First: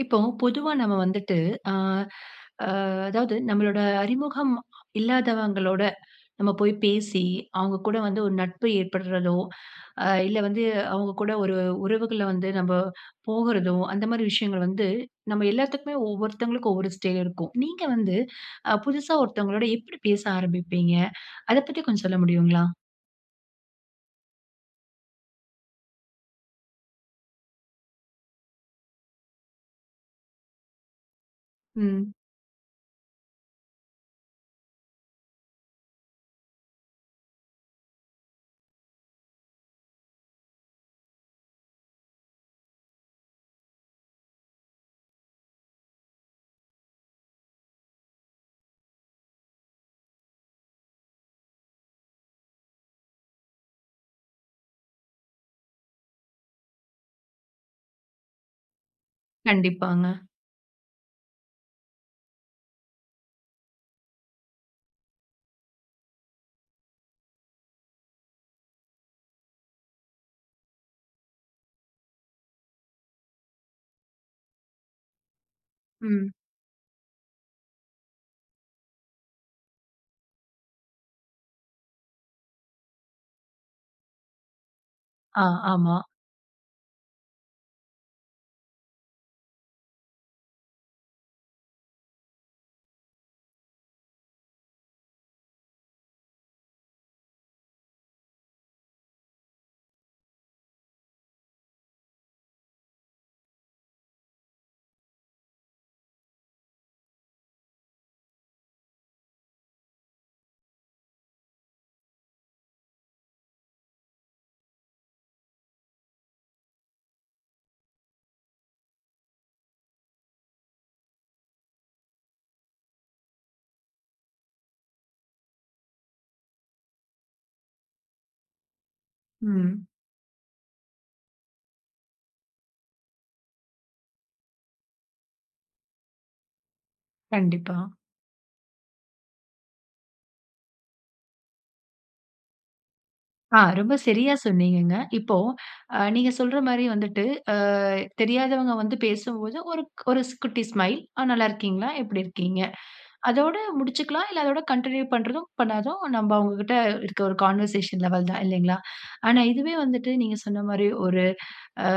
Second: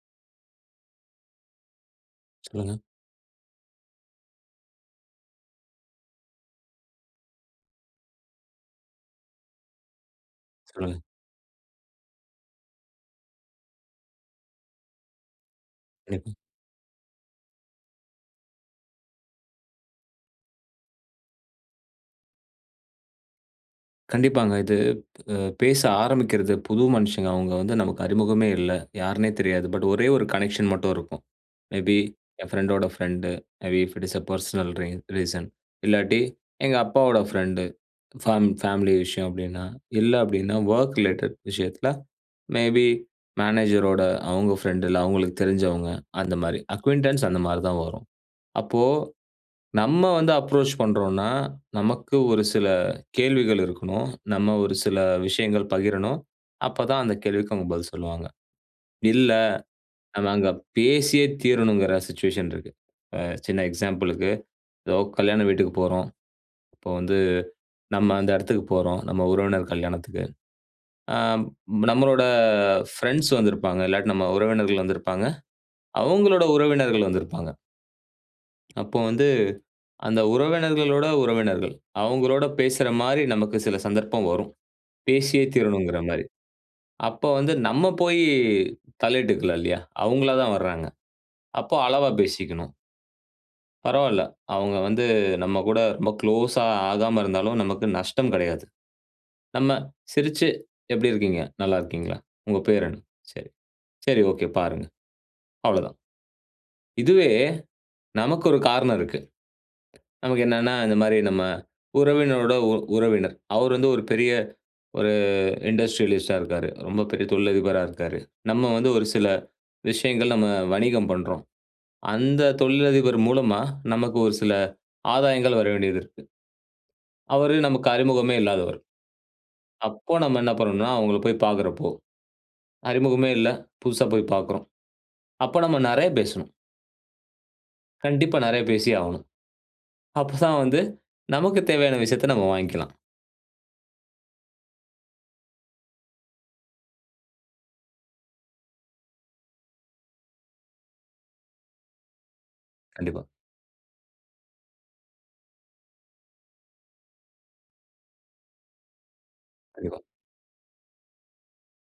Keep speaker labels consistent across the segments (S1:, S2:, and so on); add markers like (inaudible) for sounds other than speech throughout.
S1: இப்போ பொதுவா நம்ம வந்துட்டு, ஆ, அ,
S2: சொல்லுங்க.
S1: அதாவது நம்மளோட அறிமுகம் இல்லாதவங்களோட நம்ம போயி பேசி, அவுங்க கூட வந்து ஒரு நட்பு ஏற்படறதோ, அ இல்ல வந்து
S2: சொல்லுங்க.
S1: அவுங்க கூட ஒரு உறவுகள வந்து நம்ம போகுறதோ, அந்த மாரி விஷயங்கள் வந்து நம்ம எல்லாத்துக்குமே
S2: கண்டிப்பா.
S1: ஒவ்வொருத்தவங்களுக்கு ஒவ்வொரு ஸ்டைல் இருக்கும். நீங்க வந்து அ புதுசா ஒருத்தவங்களோட எப்டி பேச ஆரம்பிப்பீங்க? அத பத்தி கொஞ்சம் சொல்ல முடியுங்களா?
S2: கண்டிப்பாங்க. இது அ பேச ஆரம்பிக்கறது புது மனுஷங்க அவுங்க வந்து நமக்கு அறிமுகமே இல்ல. யாருன்னே தெரியாது. பட் ஒரே ஒரு கனெக்ஷன் மட்டும் இருக்கும். மே பீ
S1: ம்.
S2: என் ஃப்ரெண்டோட friend, maybe if it is a personal ரீன் ரீசன். இல்லாட்டி எங்க அப்பாவோட ஃப்ரெண்ட் ஃபேம் ஃபேமிலி விஷயம் அப்டின்னா, இல்ல அப்டின்னா வொர்க் ரிலேட்டட் விஷயத்துல, மே பீ மேனேஜரோட அவுங்க ஃப்ரெண்ட் இல்ல அவுங்களுக்கு தெரிஞ்சவங்க அந்த மாரி. அக்கியூன்டன்ஸ் அந்த மாரி தான் வரும். அப்போ, நம்ம வந்து அப்ரோச் பண்றோம்ன்னா, நமக்கு ஒரு சில கேள்விகள் இருக்கணும். நம்ம ஒரு சில விஷயங்கள் பகிரணும். அப்ப தான் அந்த கேள்விக்கு அவுங்க பதில் சொல்வாங்க. இல்ல,
S1: கண்டிப்பாங்க.
S2: அ நாங்க பேசியே தீரணும்ங்கற சிச்சுவேஷன் இருக்கு. அ சின்ன எக்ஸாம்பிள்க்கு, ஏதோ கல்யாண வீட்டுக்குப் போறோம். அப்ப வந்து நம்ம அந்த எடத்துக்கு போறோம், நம்ம உறவினர் கல்யாணத்துக்கு. அம், நம்மளோட ஃப்ரெண்ட்ஸ் வந்திருப்பாங்க. இல்லாட்டி நம்ம உறவினர்கள் வந்திருப்பாங்க.
S1: ம்.
S2: அவுங்களோட உறவினர்கள் வந்திருப்பாங்க. அப்ப வந்து அந்த உறவினர்களோட உறவினர்கள். அவுங்களோட பேசுறமாரி நமக்கு சில சந்தர்ப்பம் வரும்.
S1: ஆ.
S2: பேசியே
S1: ஆமா.
S2: தீரணுங்குறமாரி. அப்போ வந்து நம்ம போயி தலையிட்டுக்கலாம் இல்லயா! அவுங்களா தான் வராங்க. அப்போ அளவா பேசிக்கணும். பரவாயில்ல. அவுங்க வந்து, நம்ம கூட ரொம்ப குளோஸா ஆகாம இருந்தாலும், நமக்கு நஷ்டம் கிடையாது. நம்ம சிரிச்சி எப்பிடி இருக்கீங்க? நல்லா இருக்கீங்களா? உங்க பேர் என்ன? சரி. சரி ஓகே. பாருங்க. அவ்ளோதான். இதுவே நமக்கு ஒரு காரணம் இருக்கு. நமக்கு என்னன்னா, இந்தமாரி நம்ம உறவினரோட உ உறவினர். அவரு வந்து ஒரு பெரிய ஒரு இண்டஸ்ட்ரியலிஸ்ட்டா இருக்கிறாரு. ரொம்ப பெரிய தொழிலதிபரா இருக்காரு. நம்ம வந்து ஒரு சில விஷயங்கள் நம்ம வணிகம் பண்றோம். அந்த தொழிலதிபர் மூலமா நமக்கு ஒரு சில ஆதாயங்கள் வர வேண்டியது இருக்கு. அவரு நமக்கு அறிமுகமே இல்லாதவர்.
S1: ம்.
S2: அப்போ நம்ம என்ன பண்ணனுன்னா, அவுங்கள போய் பார்க்கிறப்போ, அறிமுகமே இல்ல புதுசா போய் பார்க்குறோம். அப்போ நம்ம நிறையா பேசணும்.
S1: கண்டிப்பா.
S2: கண்டிப்பா நிறையா பேசியே ஆகணும். அப்பதான் வந்து நமக்கு தேவையான விஷயத்த நம்ம வாங்கிக்கலாம்.
S1: ஆ ரொம்ப சரியா சொன்னீங்கங்க. இப்போ அ நீங்க சொல்ற மாரி வந்துட்டு ஆ தெரியாதவங்க வந்து பேசும்போது ஒரு ஒரு ஸ் குட்டி ஸ்மைல், "ஆ நல்லாருக்கீங்களா? எப்டி இருக்கீங்க?"
S2: கண்டிப்பா.
S1: அதோட முடிச்சுக்கலாம். இல்ல அதோட கன்டின்யூ பண்றதும், பண்ணதாதும் நம்ப அவங்கக்கிட்ட இருக்க ஒரு கான்வர்சேஷன் லெவல் தான் இல்லைங்களா? ஆனா இதுவே
S2: கண்டிப்பா.
S1: வந்துட்டு நீங்க சொன்ன மாரி ஒரு ஆ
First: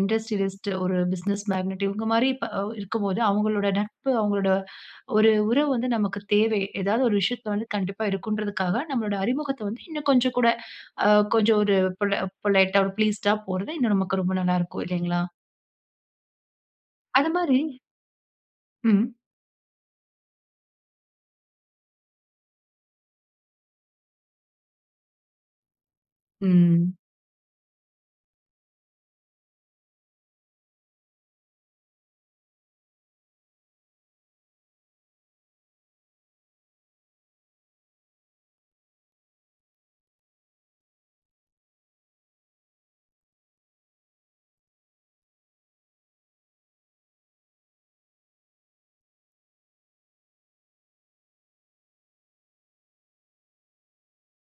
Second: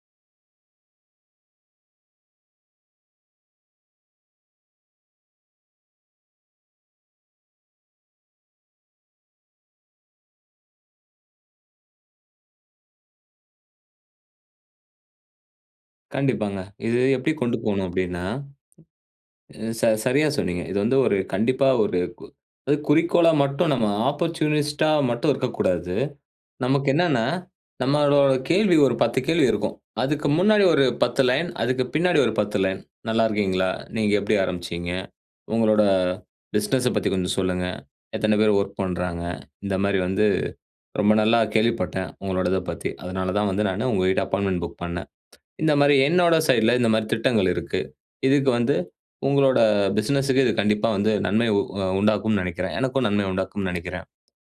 S1: இண்டஸ்ட்ரியலிஸ்ட் ஒரு பிசினஸ் மேக்னட் இவங்க மாரி இப்ப அவ் இருக்கும்போது அவங்களோட நட்பு, அவங்களோட ஒரு உறவு வந்து நமக்கு தேவை. ஏதாவது ஒரு விஷயத்தில வந்து கண்டிப்பா இருக்கும்ன்றதுக்காக நம்மளோட அறிமுகத்த வந்து இன்னும் கொஞ்சம் கூட, ஆ கொஞ்சம் ஒரு பொல பொலைட்டா ஒரு ப்ளீஸ்ட்டா போறது இன்னும் நமக்கு ரொம்ப நல்லாருக்கும், இல்லைங்களா?
S2: கண்டிப்பாங்க. இது
S1: அத
S2: எப்டி கொண்டு
S1: மாரி
S2: போணும் அப்டின்னா,
S1: ம்.
S2: அ ச சரியா சொன்னீங்க. இது வந்து ஒரு கண்டிப்பா ஒரு கு அது குறிக்கோளா மட்டும் நம்ம ஆப்பர்ச்சுனிஸ்ட்டா மட்டும் இருக்கக்கூடாது. நமக்கு
S1: ம்.
S2: என்னன்னா, நம்மளோட கேள்வி ஒரு 10 கேள்வி இருக்கும். அதுக்கு முன்னாடி ஒரு 10 லைன், அதுக்கு பின்னாடி ஒரு 10 லைன், "நல்லா இருக்கீங்களா, நீங்க எப்டி ஆரம்பிச்சீங்க, உங்களோட பிசினஸ பத்தி கொஞ்சம் சொல்லுங்க, எத்தனை பேர் வொர்க் பண்றாங்க, இந்த மாரி வந்து ரொம்ப நல்லா கேள்விப்பட்டேன், உங்களோடதப் பத்தி. அதனால தான் வந்து நானு உங்ககிட்ட அப்பாயின்ட்மென்ட் புக் பண்ணேன். (tsk) இந்த மாரி என்னோட சைட்ல இந்த மாரி திட்டங்கள் இருக்கு. இதுக்கு வந்து உங்களோட பிசினஸ்க்கு இது கண்டிப்பா வந்து நன்மை உ அ உண்டாக்கும்னு நெனைக்கிறேன். எனக்கும் நன்மை உண்டாக்கும்னு நெனைக்கிறேன்.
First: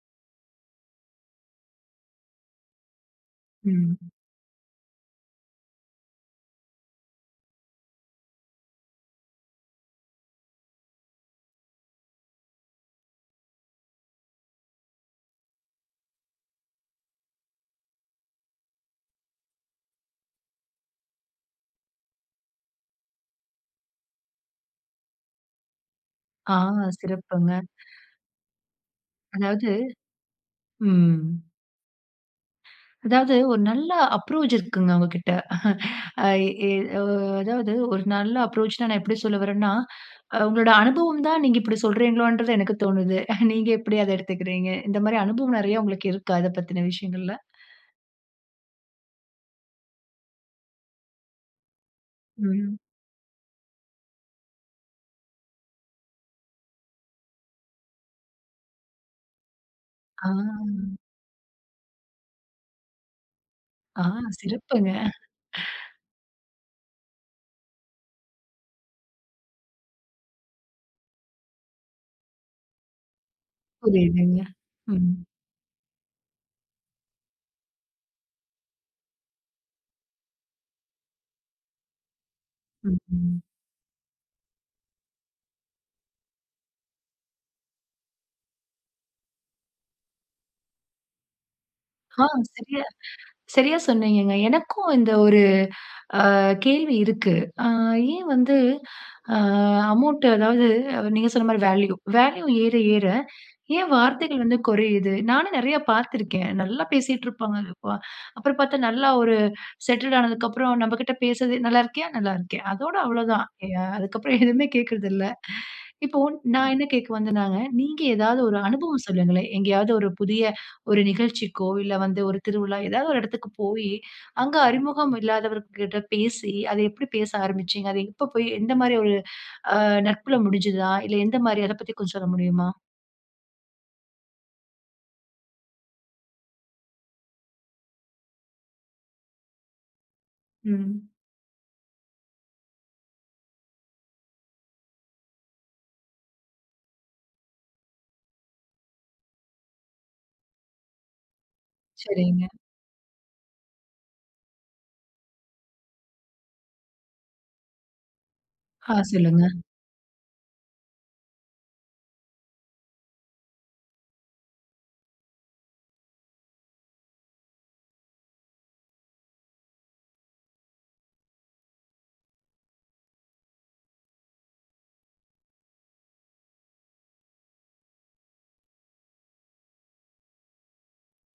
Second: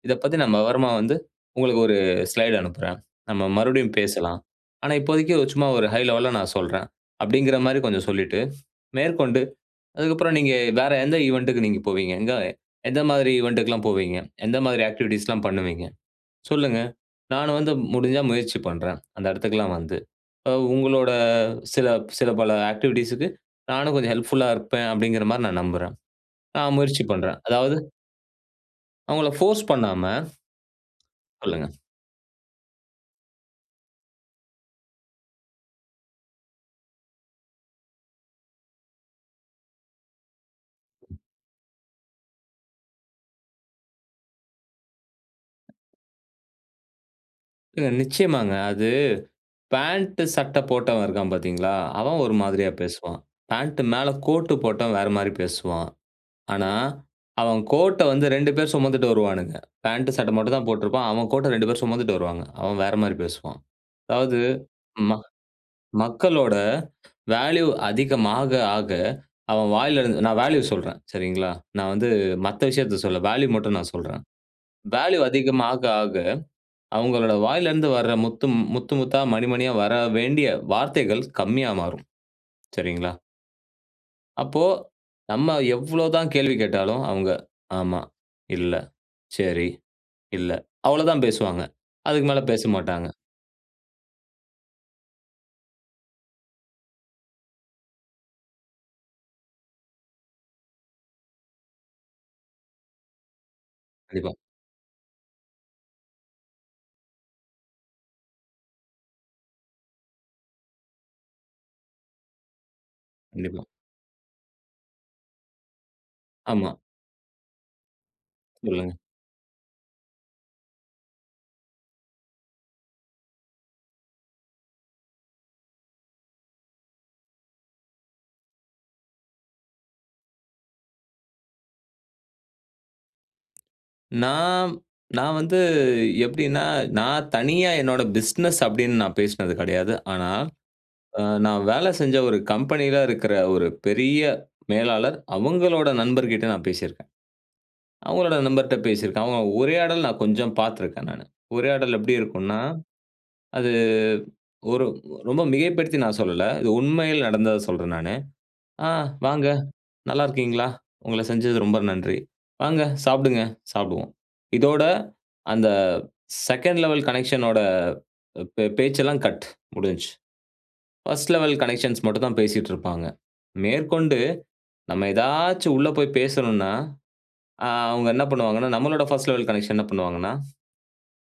S2: இதப் பத்தி நான் விவரமா வந்து உங்களுக்கு ஒரு ஸ்லைட் அனுப்புறேன். நம்ம மறுபடியும்
S1: ம்.
S2: பேசலாம். ஆனா இப்போதைக்கு ஒ சும்மா ஒரு ஹை லெவல்ல நான் சொல்றேன்," அப்டிங்கிற மாரி கொஞ்சம் சொல்லிட்டு மேற்கொண்டு, அதுக்கப்புறம் நீங்க வேற எந்த ஈவன்ட்க்கு நீங்க போவீங்க, எங்க எந்த மாதிரி ஈவன்ட்க்குலாம் போவீங்க, எந்த மாதிரி ஆக்டிவிட்டீஸ்லாம் பண்ணுவீங்க, சொல்லுங்க. நானும் வந்து முடிஞ்சா முயற்சி பண்றேன், அந்த இடத்துக்கெல்லாம் வந்து. அ உங்களோட சில சில பல ஆக்டிவிட்டீஸ்க்கு நானும் கொஞ்சம் ஹெல்ப்ஃபுல்லா இருப்பேன், அப்டிங்கிற மாரி நான் நம்புறேன்.
S1: ஆ,
S2: நான் முயற்சி பண்றேன்.
S1: சிறப்புங்க.
S2: அதாவது அவங்கள போர்ஸ்
S1: அதாவது
S2: பண்ணாம
S1: ம்.
S2: சொல்லுங்க.
S1: அதாவது ஒரு நல்ல அப்ரோச் இருக்குங்க, அவங்ககிட்ட (chuckles) அ இ உ அதாவது ஒரு நல்ல அப்ரோச்னு நான் எப்டி சொல்ல வரறேன்னா, அ உங்களோட அனுபவம் தான் நீங்க இப்டி சொல்கிறீங்களோன்றது எனக்கு தோணுது. நீங்க எப்டி அத எடுத்துக்குறீங்க? இந்த மாரி அனுபவம் நிறைய இருக்கா, இத பத்தின விஷயங்கள்ல?
S2: ஏங்க, நிச்சயமாங்க. அது பாண்ட், சட்ட போட்டவன் இருக்கான் பார்த்தீங்களா, அவன் ஒரு மாதிரியா
S1: ம்.
S2: பேசுவான். பாண்ட் மேல கோட்டு போட்டவன் வேற மாரி பேசுவான். ஆனா, அவன் கோட்ட வந்து 2 பேர் சுமந்துட்டு வருவானுங்க. பாண்ட்டு.
S1: ஆ
S2: சட்ட மட்டும் தான் போட்ருப்பான். அவன் கோட்ட 2 பேரும் சுமந்துட்டு வருவாங்க. அவன் வேற மாரி பேசுவான்.
S1: ஆ.
S2: அதாவது.
S1: சிறப்புங்க.
S2: ம
S1: (chuckles)
S2: மக்களோட வேல்யூ அதிகமா ஆக. அவன் வாயில இருந்து நான் வேல்யூ சொல்றேன். சரிங்களா? நான் வந்து மத்த விஷயத்த சொல்ல. வேல்யூ மட்டும் நான் சொல்றன்.
S1: புரியுதுங்க. ம்
S2: வேல்யூ அதிகமா ஆக, அவங்களோட வாயில இருந்து வர முத்து முத்து, முத்தா, மணி மணியா வர வேண்டிய வார்த்தைகள் கம்மியா மாறும்.
S1: ம்.
S2: சரிங்களா?
S1: ம்.
S2: அப்போ, நம்ம எவ்ளோ தான் கேள்வி கேட்டாலும். அவங்க, "ஆமா, இல்ல. சரி, இல்ல." அவ்ளோதான் பேசுவாங்க.
S1: ஆ.
S2: அதுக்கு மேல
S1: சரியா
S2: பேசமாட்டாங்க.
S1: சரியா சொன்னீங்கங்க. எனக்கும் இந்த ஒரு அ கேள்வி இருக்கு. ஆ. ஏன் வந்து. ஆ அமவுண்ட் அதாவது அவ நீங்க சொன்ன மாரி வேல்யூ வேல்யூ ஏற, ஏற, ஏன்
S2: கண்டிப்பா.
S1: வார்த்தைகள் வந்து குறையுது? நானும் நிறைய பார்த்து இருக்கேன். நல்லா பேசிட்ருப்பாங்க, இப்ப. அப்புறம் பார்த்தா நல்லா ஒரு செட்டெட் ஆனதுக்கு அப்புறம் நம்மகிட்ட பேசுறதே. "நல்லா இருக்கியா? நல்லா இருக்கேன்" அதோட அவ்வளவு தான்.
S2: கண்டிப்பா.
S1: யா அதுக்கபுறம் எதுவுமே கேட்கறதில்ல. இப்போ நான்
S2: ஆமா.
S1: என்ன கேட்க வந்தேன்னாக, நீங்க ஏதாவது ஒரு
S2: சொல்லுங்க.
S1: அனுபவம் சொல்லுங்களேன். எங்கேயாவது ஒரு புதிய ஒரு நிகழ்ச்சிக்கோ, இல்ல வந்து ஒரு திருவிழா. ஏதாவது ஒரு இடத்துக்கு போய். அங்கு அறிமுகம் இல்லாதவர்கள்ட பேசி, அத எப்டி பேச ஆரம்பிச்சீங்க? அது எப்ப போய் எந்த மாரி ஒரு ஆ நட்புல முடிஞ்சிதா? இல்ல எந்த மாரி, அத பத்தி கொஞ்சம் சொல்ல முடியுமா?
S2: நான், நான் வந்து எப்பிடின்னா, நான் தனியா என்னோட பிசினஸ் அப்பிடின்னு நான் பேசுனது கெடையாது. ஆனா,
S1: ம்.
S2: அ நான் வேலை செஞ்ச ஒரு கம்பெனிலாம் இருக்குற ஒரு பெரிய மேலாளர். அவுங்களோட நண்பர்கிட்ட நான் பேசிருக்கேன். அவங்களோட நண்பர்ட்ட பேசிருக்கேன். ஆமா, உரையாடல் நான் கொஞ்சம் பார்த்திருக்கேன் நானு. உரையாடல் எப்பிடி
S1: சரிங்க.
S2: இருக்குன்னா, அது ஒரு ரொம்ப மிகைப்படுத்தி நான் சொல்லல. இது உண்மையில் நடந்தத சொல்றேன் நானு. "ஆ
S1: ஆ, சொல்லுங்க.
S2: வாங்க நல்லா இருக்கீங்ளா? உங்கள செஞ்சது ரொம்ப நன்றி. வாங்க சாப்புடுங்க, சாப்புடுவோம்." இதோட அந்த செகண்ட் லெவல் கனெக்ஷன் ஓட பே பேச்செல்லாம் கட் முடிஞ்சு. பர்ஸ்ட் லெவல் கனெக்ஷன்ஸ் மட்டும் தான் பேசிட்ருப்பாங்க. மேற்கொண்டு நம்ம ஏதாச்சும் உள்ள போய் பேசணுன்னா, அ அவுங்க என்ன பண்ணுவாங்கணா, நம்மளோட ஃபர்ஸ்ட் லெவல் கனெக்ஷன் என்ன பண்ணுவாங்கணா,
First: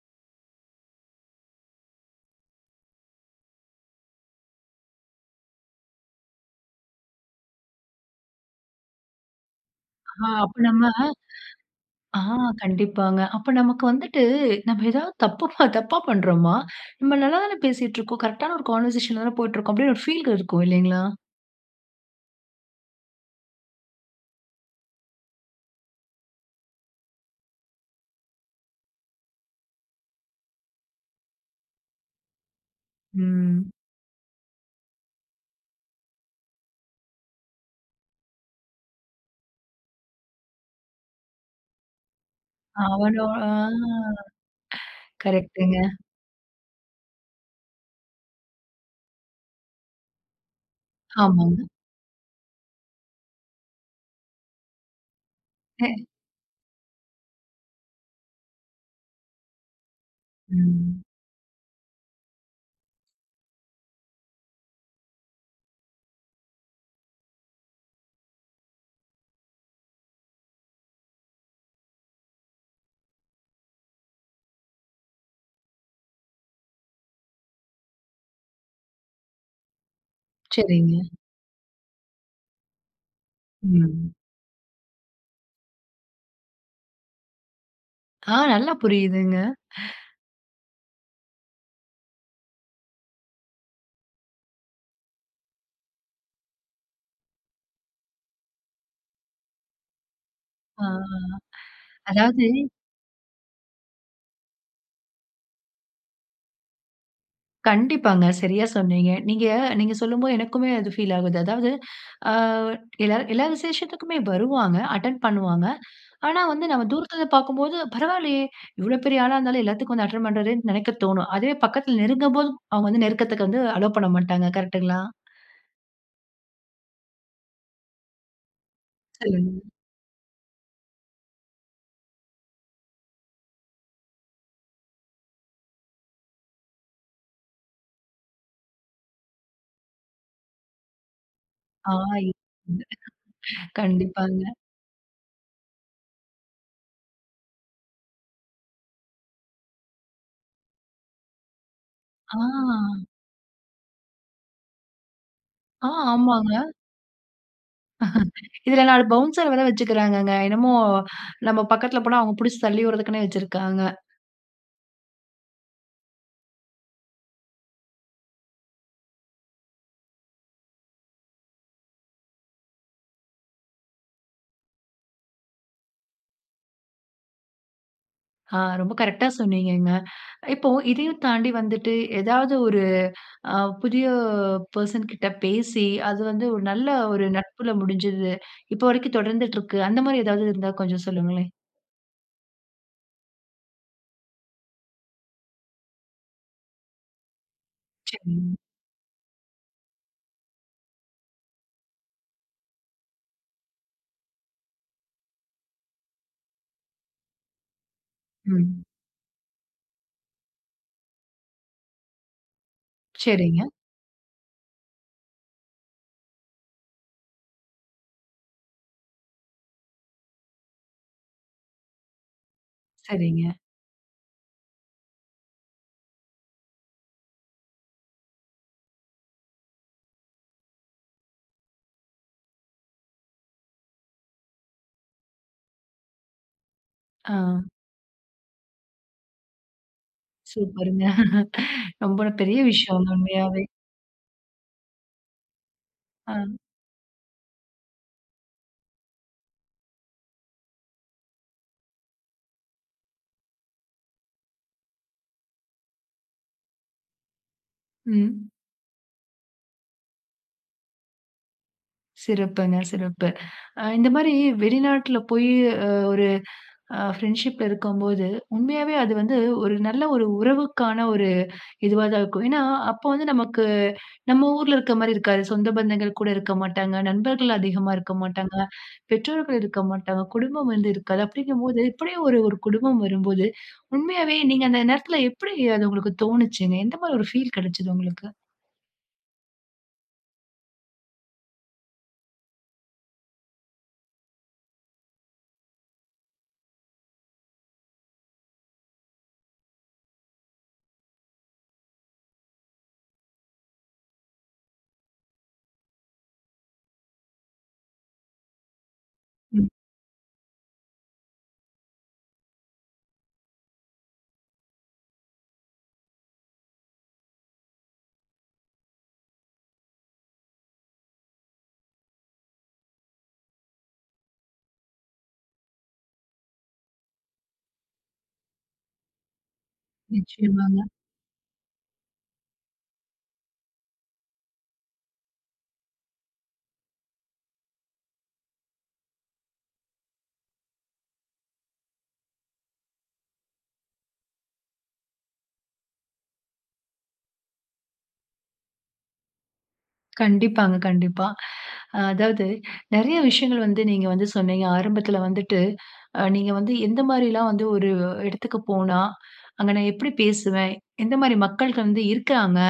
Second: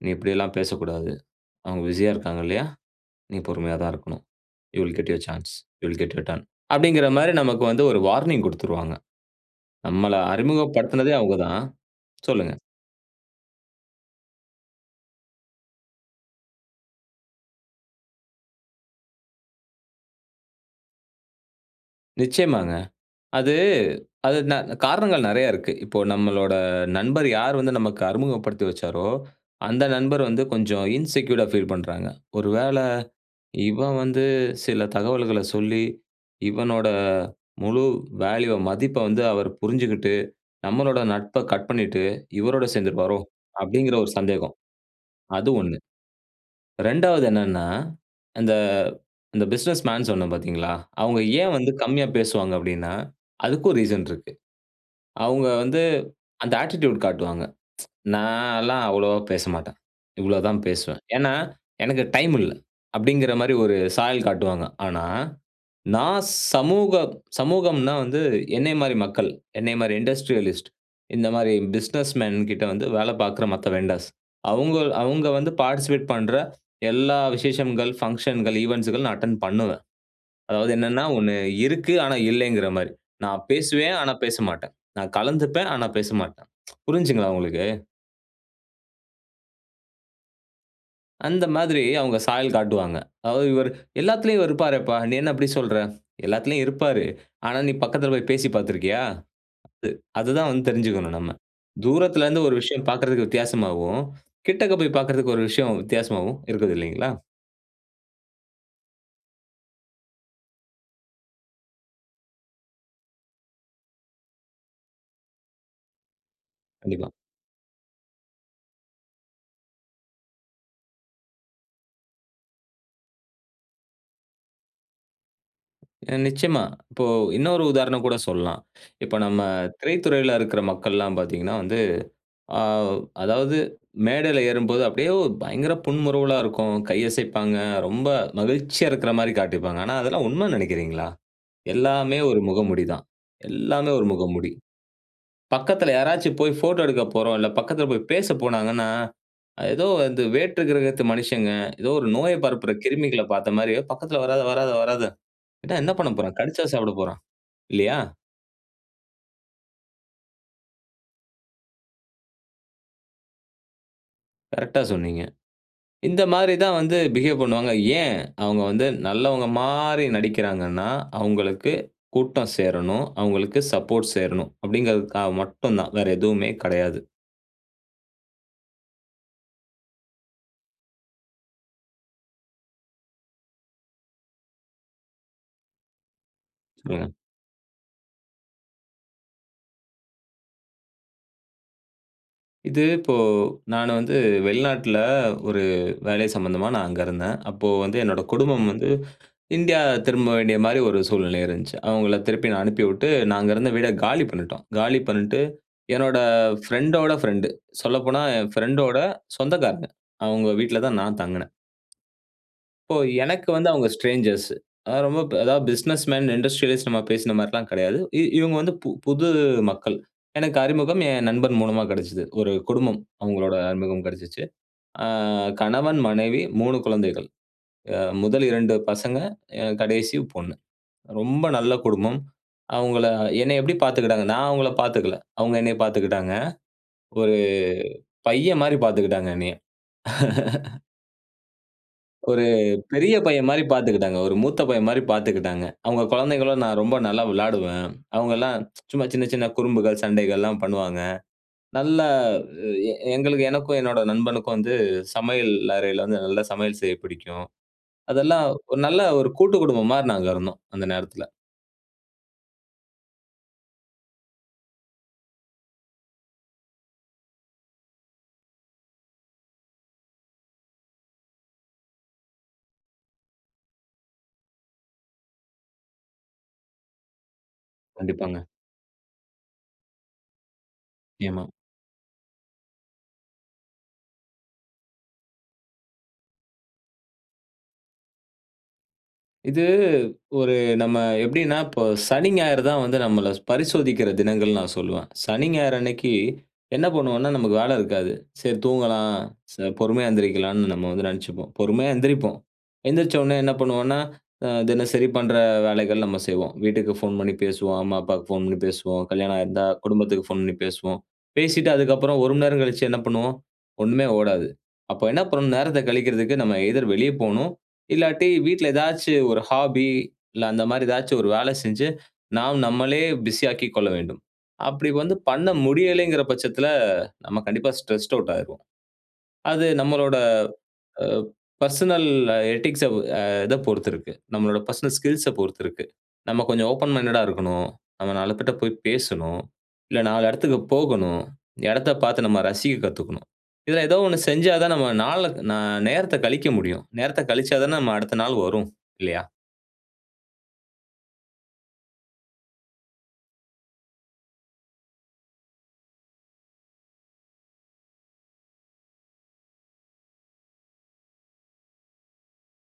S2: நீ இப்பிடியெல்லாம் பேசக்கூடாது. அவுங்க பிசியா இருக்காங்க இல்லயா? நீ பொறுமையா தான் இருக்கணும் you will get your chance, you will get your turn அப்பிடிங்கிற மாரி நமக்கு வந்து ஒரு வார்னிங் குடுத்துருவாங்க. நம்மள
S1: ஆ அப்ப நம்ம
S2: அறிமுகப்படுத்துனதே அவுங்க தான்.
S1: ஆ
S2: சொல்லுங்க.
S1: கண்டிப்பாங்க. அப்ப நமக்கு வந்துட்டு நம்ம ஏதாவது தப்புபா தப்பா பண்றோமா? நம்ம நல்லா தானே பேசிட்டுருக்கோம். கரெக்ட்டான ஒரு கான்வர்சேஷன் ல தானே போயிட்டுருக்கோம். அப்பிடின்னு ஒரு ஃபீல் க இருக்கும். இல்லேங்ளா!
S2: நிச்சியமாங்க. அது அது ந காரணங்கள் நெறைய இருக்கு. இப்போ நம்மளோட நண்பர் யார் வந்து நமக்கு அறிமுகப்படுத்தி வச்சாரோ, அந்த நண்பர் வந்து கொஞ்சம் இன்செக்யூர்ட்டா ஃபீல் பண்றாங்க. ஒரு வேள
S1: ம்.
S2: இவன் வந்து சில தகவல்கள சொல்லி, இவனோட முழு வேல்யூவ மதிப்ப வந்து அவர் புரிஞ்சுகிட்டு, நம்மளோட நட்ப கட் பண்ணிட்டு, இவரோட சேர்ந்திருப்பாரோ?
S1: அவனோ, ஆ
S2: அப்டிங்கிற ஒரு சந்தேகம். அது
S1: கரெக்ட்ங்க.
S2: ஒண்ணு. 2வது என்னன்னா, அந்த அந்த பிசினஸ் மேன் சொன்னே பார்த்தீங்களா? அவங்க ஏன்
S1: ஆமாங்க.
S2: வந்து கம்மியா பேசுவாங்க அப்டின்னா, அதுக்கும் ரீசன் இருக்கு. அவங்க வந்து
S1: அ.
S2: அந்த அட்டிட்யூட் காட்டுவாங்க. (tsk) நான்லாம் அவ்வளவா பேசமாட்டேன். இவ்வளோ தான் பேசுவேன்.
S1: ம்.
S2: ஏன்னா, எனக்கு டைம் இல்ல. அப்டிங்கிற மாரி ஒரு சாயல் காட்டுவாங்க. ஆனா, நான் சமூக சமூகம்னா வந்து என்னைய மாரி மக்கள், என்னைய மாரி இண்டஸ்ட்ரியலிஸ்ட் இந்த மாரி பிசினஸ் மேன் கிட்ட வந்து வேல பார்க்குற மத்த வெண்டர்ஸ் அவங்க அவங்க வந்து பார்டிசிபேட் பண்ற, எல்லா விசேஷங்கள், பங்ஷன்கள், ஈவன்ட்ஸ்கள் நான் அட்டெண்ட் பண்ணுவேன். அதாவது
S1: சரிங்க.
S2: என்னன்னா, "ஒன்னு இருக்கு ஆனா இல்ல" ங்கிற மாரி. நான் பேசுவேன் ஆனா
S1: ம்.
S2: பேச மாட்டேன். நான் கலந்துப்பேன் ஆனா பேசமாட்டேன். (tsk) புரிஞ்சுங்களா உங்களுக்கு?
S1: ஆ. நல்லா புரியிதுங்க.
S2: அந்த மாதிரி அவங்க சாயல் காட்டுவாங்க. அதாவது இவர் "எல்லாத்துலயும் இவர் இருப்பாரேப்பா, நீ என்ன இப்டி சொல்ற?" "எல்லாத்துலயும் இருப்பாரு. ஆனா நீ பக்கத்துல போய் பேசி பார்த்திருக்கியா?" அது அதுதான் வந்து
S1: ஆ.
S2: தெரிஞ்சுக்கணும் நம்ம. தூரத்துல
S1: அதாவது
S2: இருந்து ஒரு விஷயம் பார்க்கறதுக்கு வித்தியாசமாவும், கிட்டக்க போய் பார்க்கறதுக்கு ஒரு விஷயம் வித்தியாசமாவும் இருக்குது இல்லைங்களா?
S1: கண்டிப்பாங்க, சரியா சொன்னீங்க. நீங்க, நீங்க சொல்லும்போது எனக்குமே அது பீல் ஆவுது. அதாவது ஆ எல்லாரு எல்லா விசேஷத்துக்குமே வருவாங்க. அட்டெண்ட் பண்ணுவாங்க. ஆனா வந்து நம்ம
S2: கண்டிப்பா.
S1: தூரத்துல இருந்து பார்க்கும்போது "பரவாயில்லையே இவ்ளோ பெரிய ஆளா இருந்தாலும். எல்லாத்துக்கும் வந்து அட்டெண்ட் பண்றாறேன்னு." நெனைக்க தோணும். அதுவே பக்கத்துல நெருங்கும்போது அவங்க வந்து நெருக்கத்துக்கு வந்து அலோ பண்ணமாட்டாங்க. கரெக்ட்ங்குளா?
S2: நிச்சயமா. இப்போ இன்னொரு உதாரணம் கூட சொல்லாம். இப்ப நம்ம
S1: சொல்லுங்க.
S2: திரைத்துறையில இருக்குற மக்கள்லாம் பார்த்தீங்கன்னா வந்து. ஆ அதாவது மேடையில ஏறும்போது அப்டியே பயங்கர புன்முறுவலா இருக்கும். கையசைப்பாங்க, ரொம்ப மகிழ்ச்சியா இருக்கிற மாரி காட்டிப்பாங்க. ஆனா அதெல்லாம் உண்மைன்னு நெனைக்கிறீங்களா?
S1: ஆ
S2: எல்லாமே
S1: இப்
S2: ஒரு
S1: (unintelligible)
S2: முகமுடி தான்.
S1: (chuckles)
S2: எல்லாமே ஒரு முகமுடி.
S1: கண்டிப்பாங்க.
S2: பக்கத்துல யாராச்சு போய் ஃபோட்டோ எடுக்க போறோம்ல்ல பக்கத்துல போய் பேச போனாங்கன்னா, ஏதோ வந்து வேற்று கிரகத்து மனிஷங்க ஏதோ ஒரு நோய பரப்புற
S1: ஆ.
S2: கிருமிகள பார்த்த மாரியே "பக்கத்துல வராத, வராத, வராத."
S1: ஆ,
S2: என்ன பண்ண போறோம்? கடிச்சா
S1: ஆமாங்க.
S2: சாப்பட போறோம். இல்லையா?
S1: (chuckles) இதுல 4 பவுன்சர் வேற வச்சுக்குறாங்கங்க. என்னமோ நம்ப பக்கத்துல போனா அவங்க புடிச்சு தள்ளி உடுறதுக்குனே வச்சுருக்குறாங்க.
S2: கரெக்ட்டா சொன்னீங்க. இந்த மாரி தான் வந்து பிஹேவ் பண்ணுவாங்க. ஏன் அவங்க வந்து நல்லவங்க மாரி நடிக்கிறாங்கன்னா, அவங்களுக்கு கூட்டம் சேரணும், அவங்களுக்கு சப்போர்ட் சேரணும் அப்படிங்கிறதுக்காக மட்டும்தான். வேற எதுவுமே கெடையாது.
S1: ஆ, ரொம்ப கரெக்ட்டா சொன்னீங்கங்க. இப்போ இதையும் தாண்டி வந்துட்டு ஏதாவது ஒரு அ புதிய பெர்சன் கிட்ட பேசி, அது வந்து ஒரு நல்ல
S2: சொல்லுங்க.
S1: ஒரு நட்பில முடிஞ்சது. இப்போ வரைக்கும் தொடர்ந்துட்டு இருக்கு. அந்த மாரி ஏதாவது இருந்தா கொஞ்சம் சொல்லுங்களேன்.
S2: இது இப்போ நானு வந்து வெளிநாட்டுல ஒரு வேலை சம்மந்தமா நான் அங்க இருந்தேன். அப்போ வந்து என்னோட
S1: சரி.
S2: குடும்பம் வந்து இந்தியா திரும்ப வேண்டிய மாரி ஒரு சூழ்நிலை இருந்துச்சு. அவங்கள திருப்பி நான் அனுப்பி விட்டு நான் அங்க இருந்த வீட காலி பண்ணிட்டோம். காலி பண்ணிட்டு என்னோட ஃப்ரெண்டோட ஃப்ரெண்ட். சொல்லப்போனா "என்
S1: ம்.
S2: ஃப்ரெண்டோட சொந்தக்காரங்க" அவங்க வீட்ல தான் நான் தங்கினேன் இப்போ எனக்கு
S1: சரிங்க.
S2: வந்து அவங்க ஸ்ட்ரேஞ்சர்ஸ். அதாவது ரொம்ப அதாவது பிசினஸ் மேன், இண்டஸ்ட்ரியல்ஸ் நம்ம பேசின மாதிரி எல்லாம் கிடையாது. இவங்க வந்து புது மக்கள். எனக்கு அறிமுகம் என் நண்பன் மூலமா கெடைச்சது. ஒரு குடும்பம்
S1: சரிங்க.
S2: அவங்களுடைய அறிமுகம் கெடைச்சுச்சு. ஆ கணவன், மனைவி, 3 குழந்தைகள். முதல் 2 பசங்க, கடைசி பொண்ணு. ரொம்ப நல்ல குடும்பம். அவங்களை என்னை எப்படி பாத்துக்கிட்டாங்கன்னா, நான் அவங்கள பார்த்துக்கல. அவங்க என்ன பார்த்துக்கிட்டாங்க. ஒரு
S1: ஆ.
S2: பையன் மாரி பார்த்துக்கிட்டாங்க என்னைய. (chuckles)
S1: சூப்பர்ங்க (chuckles) ரொம்ப
S2: ஒரு
S1: பெரிய விஷயம்.
S2: பெரிய பையன் மாரி
S1: உண்மையாவே.
S2: பார்த்துக்கிட்டாங்க, ஒரு மூத்த பையன் மாரி பார்த்துக்கிட்டாங்க, அவங்க
S1: ஆ.
S2: குழந்தைகளும் நான் ரொம்ப நல்லா விளாடுவேன். அவங்கலாம் (tsk) சும்மா சின்ன சின்ன குறும்புகள் சண்டைகள்லாம், பண்ணுவாங்க. நல்லா எ எ எங்களுக்கு எனக்கும், என்னோட நண்பனுக்கும் வந்து சமையல் அறையில வந்து நல்லா சமையல் செய்ய பிடிக்கும். அதெல்லாம்
S1: ம்.
S2: ஒரு நல்ல ஒரு கூட்டுக்குடும்பம் மாரி நாங்க இருந்தோம். அந்த நேரத்தில.
S1: சிறப்புங்க, சிறப்பு. அ இந்த மாரி வெளிநாட்ல போய் அ ஒரு அ ஃப்ரண்ட்ஷிப்ல இருக்கும்போது, உண்மையாவே அது வந்து ஒரு நல்ல ஒரு உறவுக்கான ஒரு இதுவா தான் இருக்கும். ஏன்னா, அப்போ வந்து நமக்கு நம்ம ஊர்ல இருக்க மாரி இருக்காது. சொந்த பந்தங்கள் கூட இருக்க மாட்டாங்க, நண்பர்கள் அதிகமா
S2: கண்டிப்பாங்க.
S1: இருக்கமாட்டாங்க, பெற்றோர்கள் இருக்கமாட்டாங்க, குடும்பம் வந்து இருக்காது.
S2: ஆமா.
S1: அப்டிங்க போது இப்டியே ஒரு, ஒரு குடும்பம் வரும்போது, உண்மையாவே நீங்க அந்த நேரத்துல எப்டி அது உங்களுக்கு தோணிச்சிங்க? எந்த மாரி ஒரு ஃபீல் கிடைச்சுது உங்களுக்கு?
S2: இது ஒரு நம்ம எப்டின்னா இப்போ சனி, ஞாயிறு தான் வந்து நம்மள பரிசோதிக்கிற தினங்கள் நான் சொல்லுவேன். சனி, ஞாயிறு அன்னைக்கி என்ன பண்ணுவோம்ன்னா, நமக்கு வேல இருக்காது. சரி தூங்கலாம் ச பொறுமையா எந்திருக்கலாம்னு நம்ம வந்து நினைச்சிப்போம். பொறுமையா எந்திரிப்போம். எந்திரிச்ச உடனே என்ன பண்ணுவோன்னா, அ தினசரி பண்ற வேலைகள் நம்ம செய்வோம். வீட்டுக்கு ஃபோன் பண்ணி பேசுவோம். அம்மா, அப்பாவுக்கு ஃபோன் பண்ணி பேசுவோம். கல்யாணம் ஆயிருந்தா
S1: ம்.
S2: குடும்பத்துக்கு ஃபோன் பண்ணி பேசுவோம். பேசிட்டு அதுக்கு அப்புறம் 1 மணி நேரம் கழிச்சு என்ன பண்ணுவோம்? ஒண்ணுமே ஓடாது. அப்போ என்ன பண்ணனும் நேரத்த கழிக்குறதுக்கு நம்ம எய்தர் வெளிய போணும், இல்லாட்டி வீட்ல ஏதாச்சு ஒரு ஹாபி, இல்ல அந்த மாரி ஏதாச்சு ஒரு வேல செஞ்சு, நாம் நம்மளே பிஸி ஆக்கிக் கொள்ள வேண்டும். அப்படி வந்து பண்ண முடியலங்கிற பட்சத்துல, நம்ம கண்டிப்பா ஸ்ட்ரெஸ்ட் அவுட் ஆயிருவோம். அது நம்மளோட
S1: நிச்சயமாங்க.
S2: அ பெர்சனல் எட்டிக்ஸ் அ இத பொறுத்து இருக்கு. நம்மளோட பெர்சனல் ஸ்கில்ஸ் அ பொறுத்து இருக்கு. நம்ம கொஞ்சம் ஓப்பன் மைண்டட் ஆ இருக்கணும். நஅங்க 4 பேர்ட போய் பேசணும், இல்ல 4 இடத்துக்கு போகணும், இடத்தப் பார்த்து நம்ம ரசிக்கக் கத்துக்கணும். இத ஏதோ ஒண்ணு செஞ்சா தான் நம்ம நாலக் ந நேரத்த கழிக்க முடியும். நேரத்தக் கழிச்சா தான நம்ம அடுத்த நாள் வரும் இல்லையா?
S1: கண்டிப்பாங்க, கண்டிப்பா. அதாவது நிறைய விஷயங்கள் வந்து நீங்க வந்து சொன்னிங்க. ஆரம்பத்தில வந்துட்டு அ நீங்க வந்து எந்த மாரில்லாம் வந்து ஒரு இடத்துக்கு போனா, "அங்க நான் எப்படி பேசுவேன்? எந்த மாரி மக்கள் வந்து இருக்காங்க?"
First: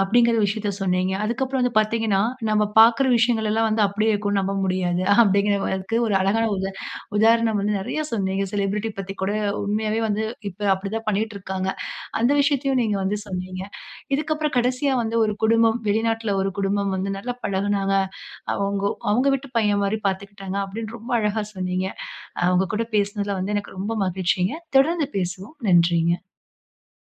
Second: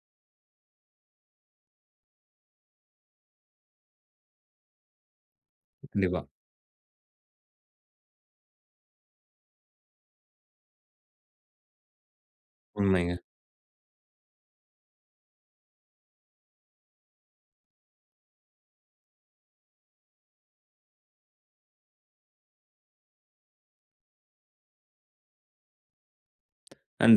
S1: அப்டிங்கற விஷயத்த சொன்னிங்க. அதுக்கு அப்புறம் வந்து பாத்தீங்கன்னா, நம்ம பாக்குற விஷயங்களல்லாம் வந்து அப்டியே இருக்கும்னு நம்ப முடியாது. அப்டிங்கறதுக்கு ஒரு
S2: கண்டிப்பா.
S1: அழகான உதா உதாரணம் வந்து நிறையா சொன்னிங்க. செலிபிரிட்டி பத்தி கூட உண்மையாவே வந்து, இப்ப அப்டி தான் பண்ணிட்டிருக்காங்க. அந்த விஷயத்தையும் நீங்க
S2: உண்மைங்க.
S1: வந்து சொன்னிங்க. இதுக்கு அப்பறம் கடைசியா வந்து ஒரு குடும்பம், வெளிநாட்ல ஒரு குடும்பம் வந்து நல்லா பழகுனாங்க. அவங்கோ அவங்க வீட்டு பையன் மாரி பார்த்துக்கிட்டாங்க. அப்டின்னு ரொம்ப அழகா சொன்னிங்க. அ உங்க கூட பேசினதில வந்து எனக்கு ரொம்ப மகிழ்ச்சிங்க. தொடர்ந்து பேசுவோம். நன்றிங்க.
S2: நன்றி.